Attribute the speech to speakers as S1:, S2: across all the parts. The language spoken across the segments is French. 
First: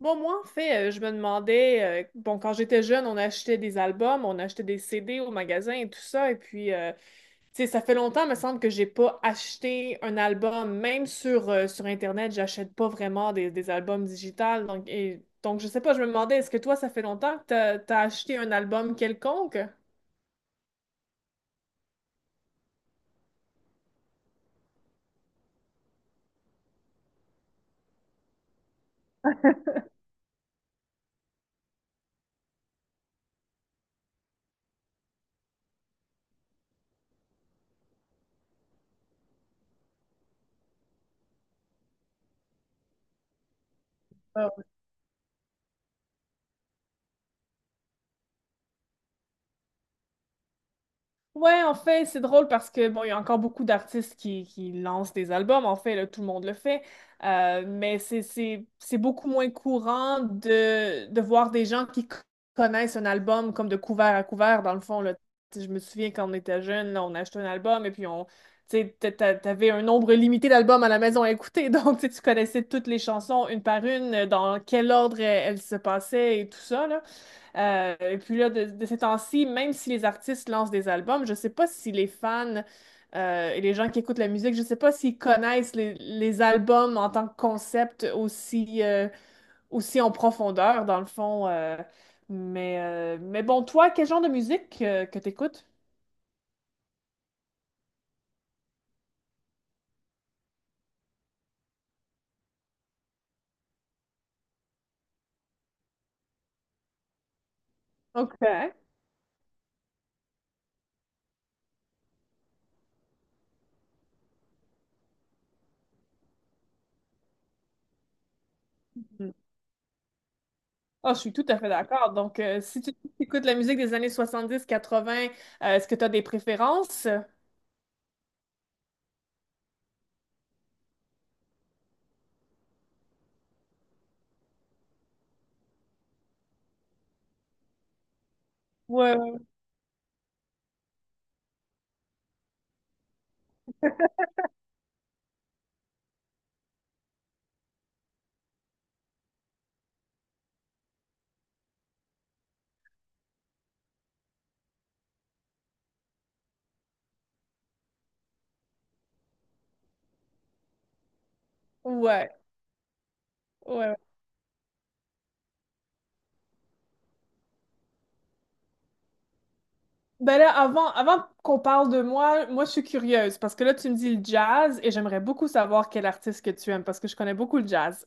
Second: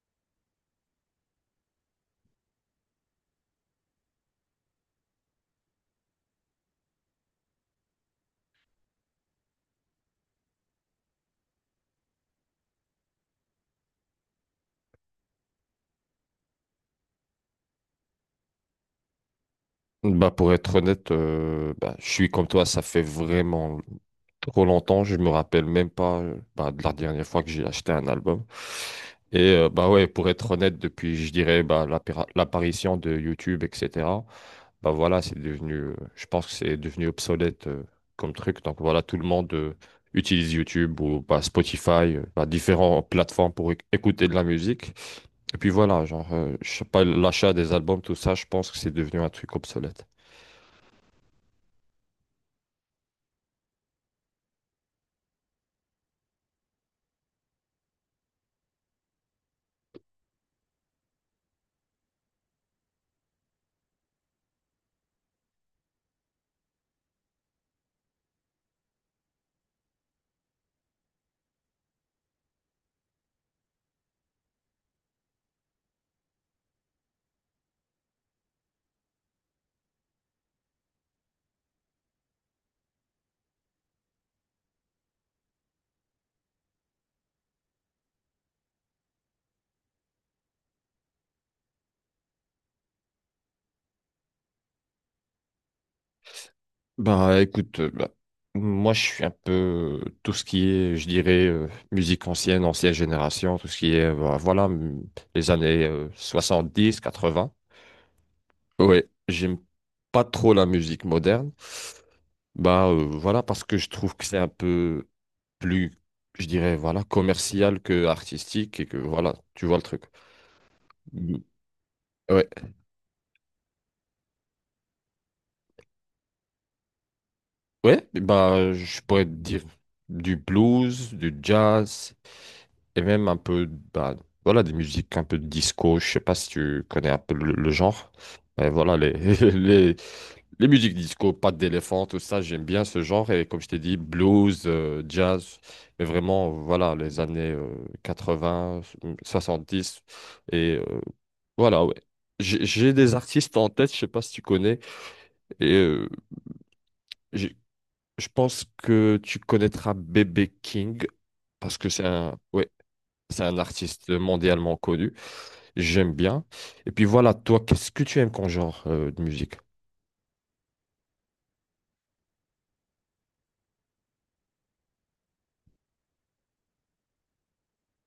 S1: Bon, moi, en fait, je me demandais, bon, quand j'étais jeune, on achetait des albums, on achetait des CD au magasin et tout ça. Et puis, tu sais, ça fait longtemps, me semble, que j'ai pas acheté un album. Même sur, sur Internet, j'achète pas vraiment des albums digitales. Donc, donc, je sais pas, je me demandais, est-ce que toi, ça fait longtemps que t'as acheté un album quelconque?
S2: Pour être honnête, je suis comme toi, ça fait vraiment trop longtemps, je me rappelle même pas de la dernière fois que j'ai acheté un album. Ouais, pour être honnête, depuis je dirais l'apparition de YouTube, etc. C'est devenu, je pense que c'est devenu obsolète comme truc. Donc voilà, tout le monde utilise YouTube ou Spotify, différentes plateformes pour écouter de la musique. Et puis voilà, je sais pas, l'achat des albums, tout ça, je pense que c'est devenu un truc obsolète.
S1: Ouais, en fait, c'est drôle parce que bon, il y a encore beaucoup d'artistes qui lancent des albums. En fait, là, tout le monde le fait. Mais c'est beaucoup moins courant de voir des gens qui connaissent un album comme de couvert à couvert, dans le fond, là. Tu sais, je me souviens quand on était jeune, là, on achetait un album et puis on, tu sais, t'avais un nombre limité d'albums à la maison à écouter, donc tu sais, tu connaissais toutes les chansons une par une, dans quel ordre elles se passaient et tout ça, là. Et puis là, de ces temps-ci, même si les artistes lancent des albums, je sais pas si les fans et les gens qui écoutent la musique, je sais pas s'ils connaissent les albums en tant que concept aussi, aussi en profondeur, dans le fond. Mais bon, toi, quel genre de musique que tu écoutes?
S2: Bah écoute, moi je suis un peu tout ce qui est, je dirais, musique ancienne, ancienne génération, tout ce qui est, bah, voilà, les années soixante-dix, quatre-vingts.
S1: OK.
S2: Ouais, j'aime pas trop la musique moderne. Voilà, parce que je trouve que c'est un peu plus, je dirais, voilà, commercial que artistique et que
S1: Mm.
S2: voilà, tu vois le truc.
S1: Ah, je suis
S2: Mm.
S1: tout à fait d'accord. Donc,
S2: Ouais,
S1: si tu écoutes la musique des années 70-80, est-ce que tu as des préférences?
S2: ouais, bah je pourrais te dire du blues, du jazz, et même un peu, bah, voilà, des musiques un peu de disco. Je sais pas si tu connais un peu le genre, mais voilà les,
S1: Ouais, ouais,
S2: les les musiques disco pattes d'éléphant, tout ça, j'aime bien ce genre. Et comme je t'ai dit, blues jazz, mais vraiment voilà les années 80, 70. et euh, voilà ouais, j'ai des artistes en tête, je sais pas si tu connais. et euh, j'ai- je pense que tu connaîtras Bébé King, parce que c'est
S1: ouais.
S2: un, ouais, c'est un
S1: Ouais.
S2: artiste mondialement connu. J'aime bien. Et puis voilà, toi, qu'est-ce que tu aimes comme genre de musique?
S1: Ben là, avant qu'on parle de moi, moi je suis curieuse parce que là tu me dis le jazz et j'aimerais beaucoup savoir quel artiste que tu aimes parce que je connais beaucoup le jazz.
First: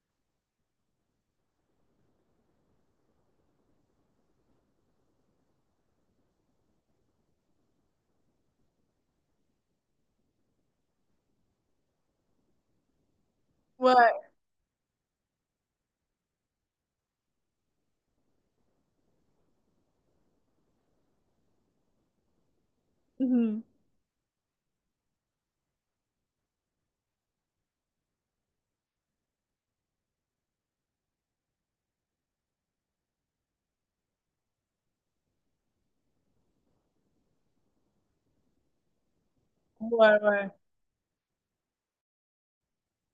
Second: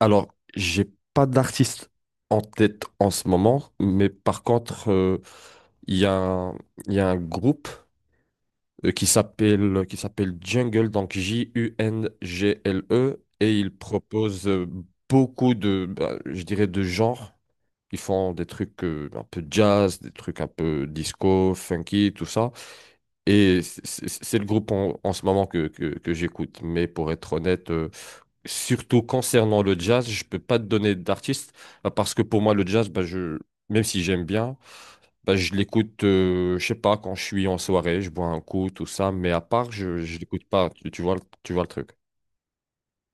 S2: Alors, j'ai pas d'artiste en tête en ce moment, mais par contre, il y a un, il y a un groupe qui s'appelle Jungle, donc J-U-N-G-L-E, et ils
S1: Ouais.
S2: proposent beaucoup de, bah, je dirais, de genres. Ils font des trucs un peu jazz, des trucs un peu disco, funky, tout ça. Et
S1: Mhm.
S2: c'est le groupe en ce moment que j'écoute. Mais pour être honnête, surtout concernant le jazz, je peux pas te donner d'artiste, bah, parce que pour moi, le jazz, même si j'aime bien, bah, je l'écoute, je sais pas, quand je suis en soirée, je bois un coup, tout ça. Mais à part, je
S1: Ouais,
S2: l'écoute
S1: ouais.
S2: pas. Tu vois, tu vois le truc.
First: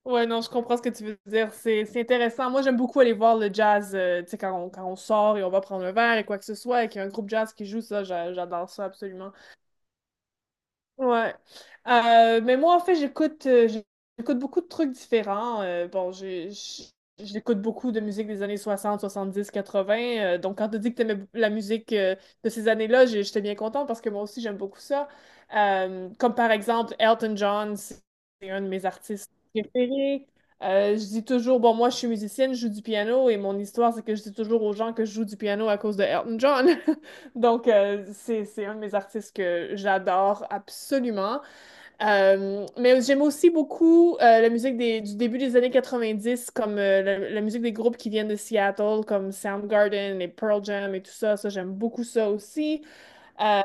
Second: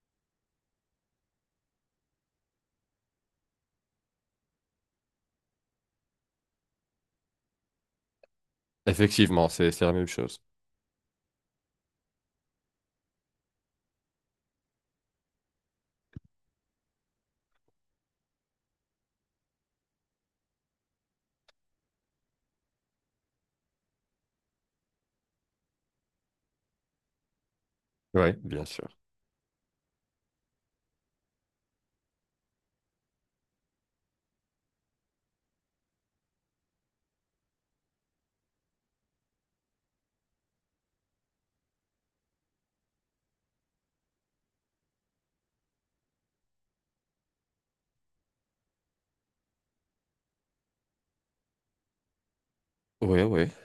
S1: Ouais, non, je comprends ce que tu veux dire. C'est intéressant. Moi, j'aime beaucoup aller voir le jazz, tu sais, quand on sort et on va prendre un verre et quoi que ce soit et qu'il y a un groupe jazz qui joue ça, j'adore ça absolument.
S2: Effectivement, c'est la même chose.
S1: Ouais. Mais moi, en fait, j'écoute beaucoup de trucs différents. Bon, j'écoute beaucoup de musique des années 60, 70, 80. Donc, quand tu dis que tu la musique de ces années-là, j'étais bien contente parce que moi aussi, j'aime beaucoup ça. Comme par exemple, Elton John, c'est
S2: Oui,
S1: c'est un
S2: bien
S1: de mes
S2: sûr.
S1: artistes préférés. Je dis toujours, bon, moi, je suis musicienne, je joue du piano et mon histoire, c'est que je dis toujours aux gens que je joue du piano à cause de Elton John. Donc, c'est un de mes artistes que j'adore absolument. Mais j'aime aussi beaucoup la musique du début des années 90, comme la musique des groupes qui viennent de Seattle, comme Soundgarden et Pearl Jam et tout ça. Ça, j'aime beaucoup ça aussi.
S2: Oui, oui.
S1: Euh,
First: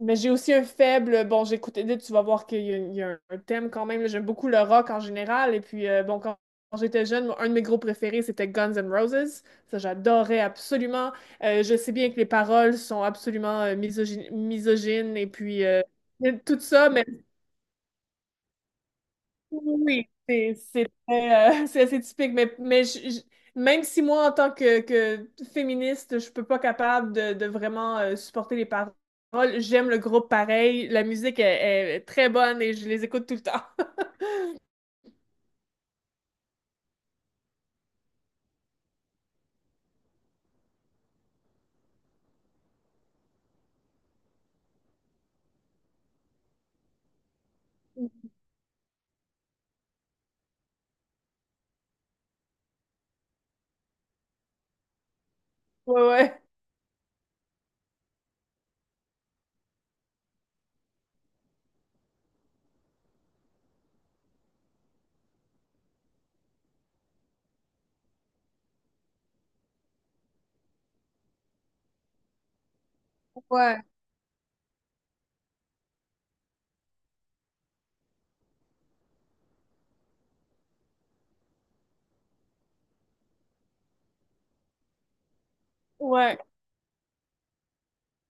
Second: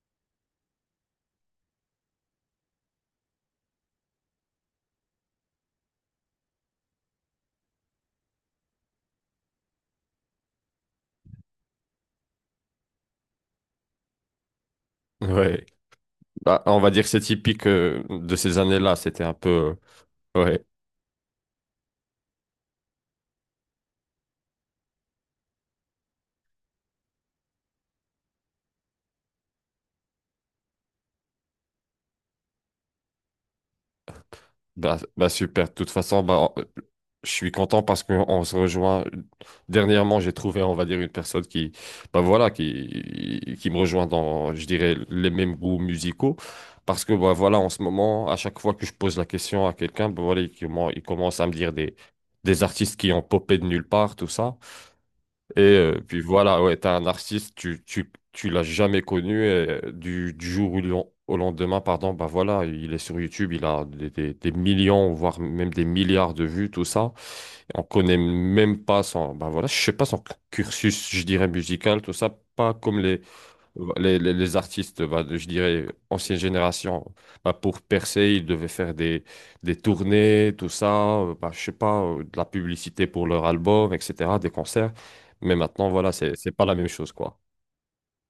S1: mais j'ai aussi un faible. Bon, j'écoute Edith, tu vas voir qu'il y a, il y a un thème quand même, là. J'aime beaucoup le rock en général. Et puis, bon, quand j'étais jeune, moi, un de mes groupes préférés, c'était Guns N' Roses. Ça, j'adorais absolument. Je sais bien que les paroles sont absolument misogynes, misogynes et puis
S2: Ouais.
S1: tout
S2: Bah, on
S1: ça,
S2: va dire
S1: mais
S2: que c'est typique de ces années-là. C'était un peu.
S1: oui, c'est
S2: Ouais.
S1: c'est très, c'est assez typique, mais même si moi, en tant que féministe, je peux pas capable de vraiment supporter les paroles, j'aime le groupe pareil, la musique est très bonne et je les écoute tout le temps.
S2: Bah, bah super. De toute façon, je suis content parce qu'on se rejoint. Dernièrement, j'ai trouvé, on va dire, une personne qui, bah voilà, qui me rejoint dans, je dirais, les mêmes goûts musicaux. Parce que, bah voilà, en ce moment, à chaque fois que je pose la question à quelqu'un, bah voilà, il commence à me dire des artistes qui ont popé de nulle part, tout ça.
S1: Ouais, ouais.
S2: Ouais, t'es un artiste, tu l'as jamais connu, et du jour au au lendemain, pardon, bah voilà, il est sur YouTube, il a des millions, voire même des milliards de vues, tout ça. Et on connaît même pas son, bah voilà, je sais pas son cursus, je dirais, musical, tout ça, pas comme
S1: Ouais.
S2: les artistes, je dirais, ancienne génération. Bah, pour percer, ils devaient faire des tournées, tout ça, je sais pas, de la publicité pour leur album, etc., des concerts. Mais maintenant, voilà,
S1: Ouais.
S2: c'est pas la même chose, quoi.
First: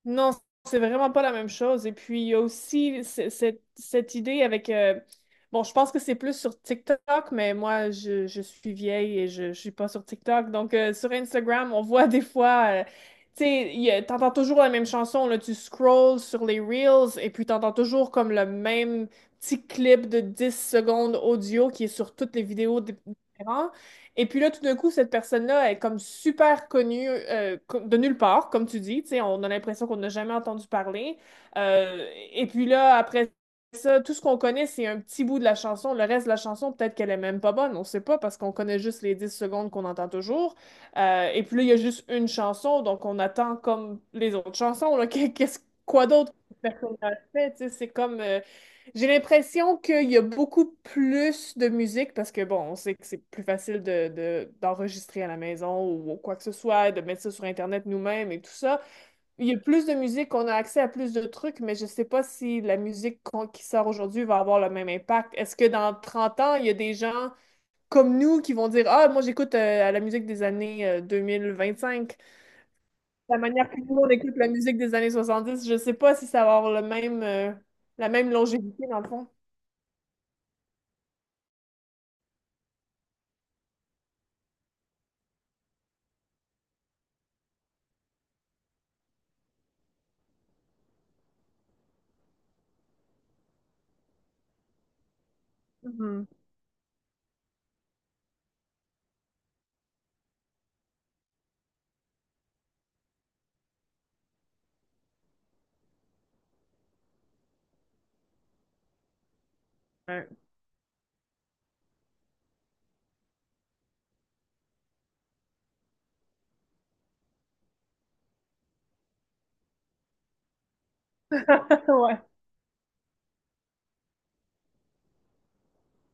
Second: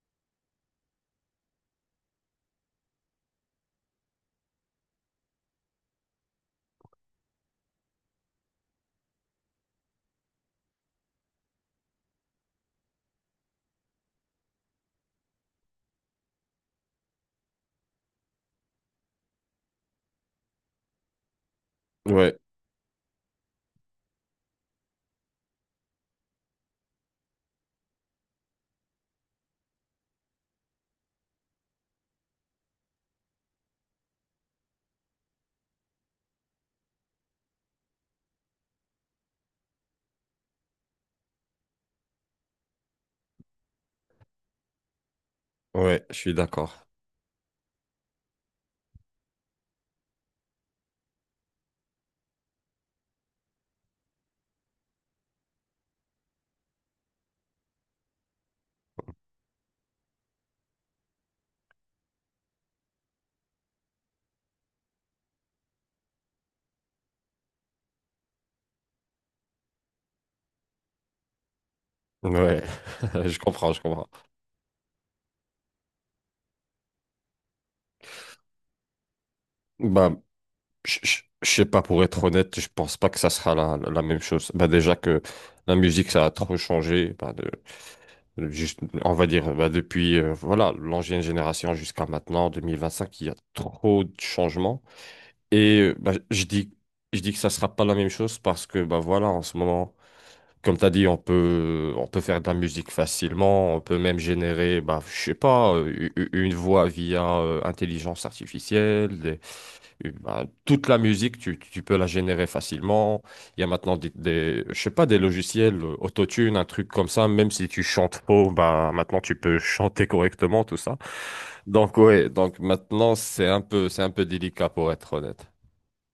S1: Non, c'est vraiment pas la même chose. Et puis, il y a aussi cette idée avec bon, je pense que c'est plus sur TikTok, mais moi, je suis vieille et je suis pas sur TikTok. Donc, sur Instagram, on voit des fois... tu sais, t'entends toujours la même chanson. Là, tu scrolls sur les Reels et puis t'entends toujours comme le même petit clip de 10 secondes audio qui est sur toutes
S2: Ouais,
S1: les vidéos différentes. Et puis là, tout d'un coup, cette personne-là est comme super connue de nulle part, comme tu dis. Tu sais, on a l'impression qu'on n'a jamais entendu parler. Euh, et puis là, après ça, tout ce qu'on connaît, c'est un petit bout de la chanson. Le reste de la chanson, peut-être qu'elle est même pas bonne. On sait pas parce qu'on connaît juste les 10 secondes qu'on entend toujours. Et puis là, il y a juste une chanson, donc on attend comme les autres chansons, là, qu'est-ce,
S2: ouais,
S1: quoi
S2: je
S1: d'autre
S2: suis
S1: que cette
S2: d'accord.
S1: personne a fait? Tu sais, c'est comme j'ai l'impression qu'il y a beaucoup plus de musique parce que, bon, on sait que c'est plus facile d'enregistrer à la maison ou quoi que ce soit, de mettre ça sur Internet nous-mêmes et tout ça. Il y a plus de musique, on a accès à plus de trucs, mais je sais pas si la musique qui sort aujourd'hui va avoir le même impact. Est-ce que dans 30 ans, il y a des gens comme nous qui vont dire, ah, moi j'écoute la musique des années 2025,
S2: Ouais, je
S1: la manière
S2: comprends,
S1: que
S2: je
S1: nous
S2: comprends.
S1: on écoute la musique des années 70? Je sais pas si ça va avoir le même, la même longévité dans le fond.
S2: Bah, je sais pas, pour être honnête, je pense pas que ça sera la même chose. Bah, déjà que la musique, ça a trop changé. Bah juste, on va dire, bah, depuis voilà, l'ancienne génération jusqu'à maintenant, 2025, il y a trop de changements. Et euh, bah, je dis, je dis que ça sera pas la même chose parce que bah, voilà, en ce moment, comme tu as dit, on peut faire de la musique facilement, on peut même générer, bah, je sais pas, une voix via intelligence artificielle,
S1: Ouais.
S2: ben, toute la musique, tu peux la générer facilement. Il y a maintenant je sais pas, des logiciels autotune, un truc comme ça. Même si tu chantes faux, ben, maintenant tu peux chanter correctement, tout ça. Donc
S1: Ouais.
S2: ouais, donc maintenant c'est un peu délicat, pour être honnête.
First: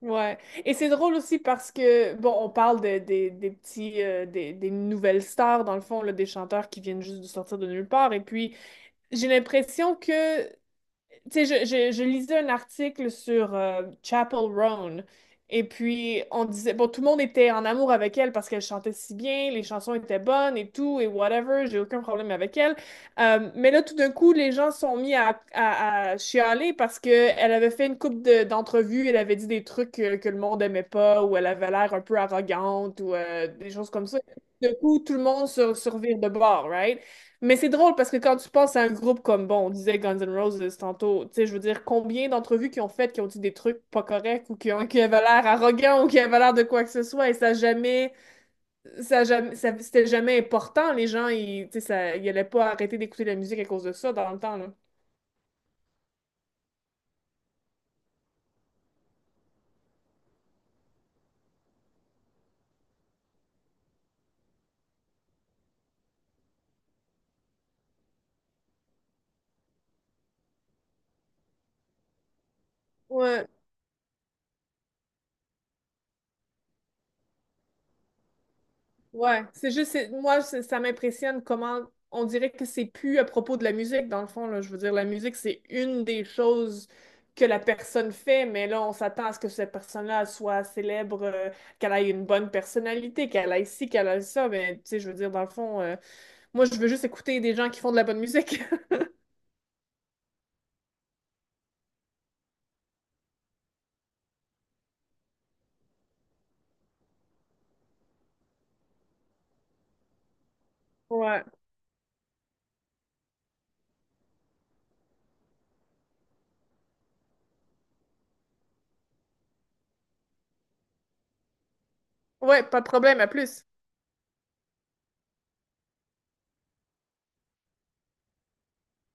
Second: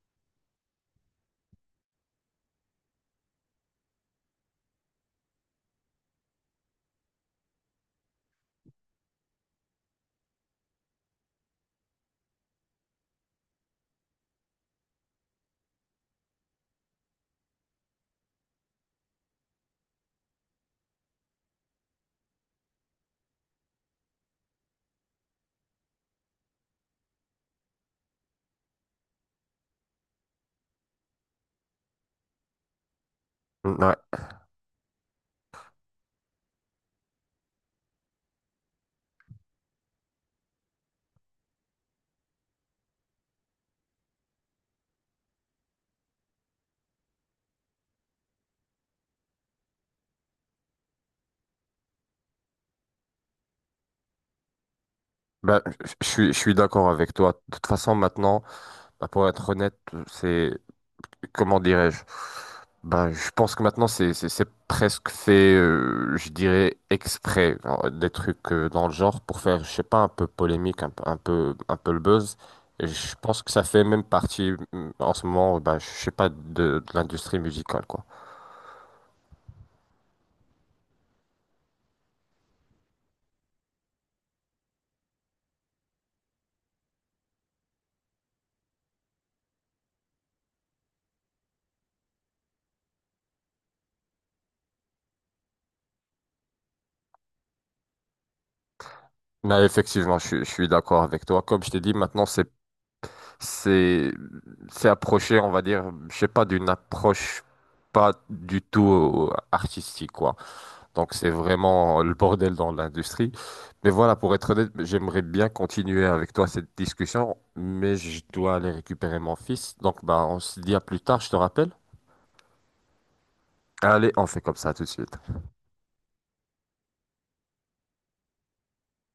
S1: Ouais. Et c'est drôle aussi parce que, bon, on parle des petits, des nouvelles stars, dans le fond, là, des chanteurs qui viennent juste de sortir de nulle part. Et puis, j'ai l'impression que tu sais, je lisais un article sur Chapel Roan. Et puis, on disait, bon, tout le monde était en amour avec elle parce qu'elle chantait si bien, les chansons étaient bonnes et tout, et whatever, j'ai aucun problème avec elle. Mais là, tout d'un coup, les gens sont mis à chialer parce qu'elle avait fait une couple d'entrevues, elle avait dit des trucs le monde aimait pas, ou elle avait l'air un peu arrogante, ou des choses
S2: Ouais.
S1: comme ça. D'un coup, tout le monde se revire de bord, right? Mais c'est drôle parce que quand tu penses à un groupe comme, bon, on disait Guns N' Roses tantôt, tu sais, je veux dire, combien d'entrevues qui ont fait, qui ont dit des trucs pas corrects ou qui avaient l'air arrogants ou qui avaient l'air de quoi que ce soit et ça jamais, ça jamais, ça- c'était jamais important. Les gens, tu sais, ça, ils allaient pas arrêter d'écouter la musique à cause de ça dans le temps, là.
S2: Bah je suis d'accord avec toi. De toute façon, maintenant, ben, pour être honnête, c'est, comment dirais-je? Ben, je pense que maintenant c'est presque fait, je dirais exprès, hein, des trucs dans le genre pour faire, je sais pas, un peu polémique, un peu le buzz. Et je pense
S1: Ouais,
S2: que ça fait même partie, en ce moment, ben, je sais pas, de l'industrie musicale, quoi.
S1: ouais, c'est juste, moi, ça m'impressionne comment on dirait que c'est plus à propos de la musique, dans le fond, là. Je veux dire, la musique, c'est une des choses que la personne fait, mais là, on s'attend à ce que cette personne-là soit célèbre, qu'elle ait une bonne personnalité, qu'elle ait ci, qu'elle ait ça. Mais tu sais, je veux dire, dans le fond, moi, je veux juste écouter des gens qui font de la bonne musique.
S2: Mais effectivement, je suis d'accord avec toi. Comme je t'ai dit, maintenant c'est c'est approché, on va dire, je sais pas, d'une approche pas du tout artistique, quoi. Donc c'est
S1: Ouais.
S2: vraiment le bordel dans l'industrie. Mais voilà, pour être honnête, j'aimerais bien continuer avec toi cette discussion, mais je dois aller récupérer mon fils. Donc bah on se dit à plus tard, je te rappelle.
S1: Ouais, pas de problème, à plus.
S2: Allez, on fait comme ça tout de suite.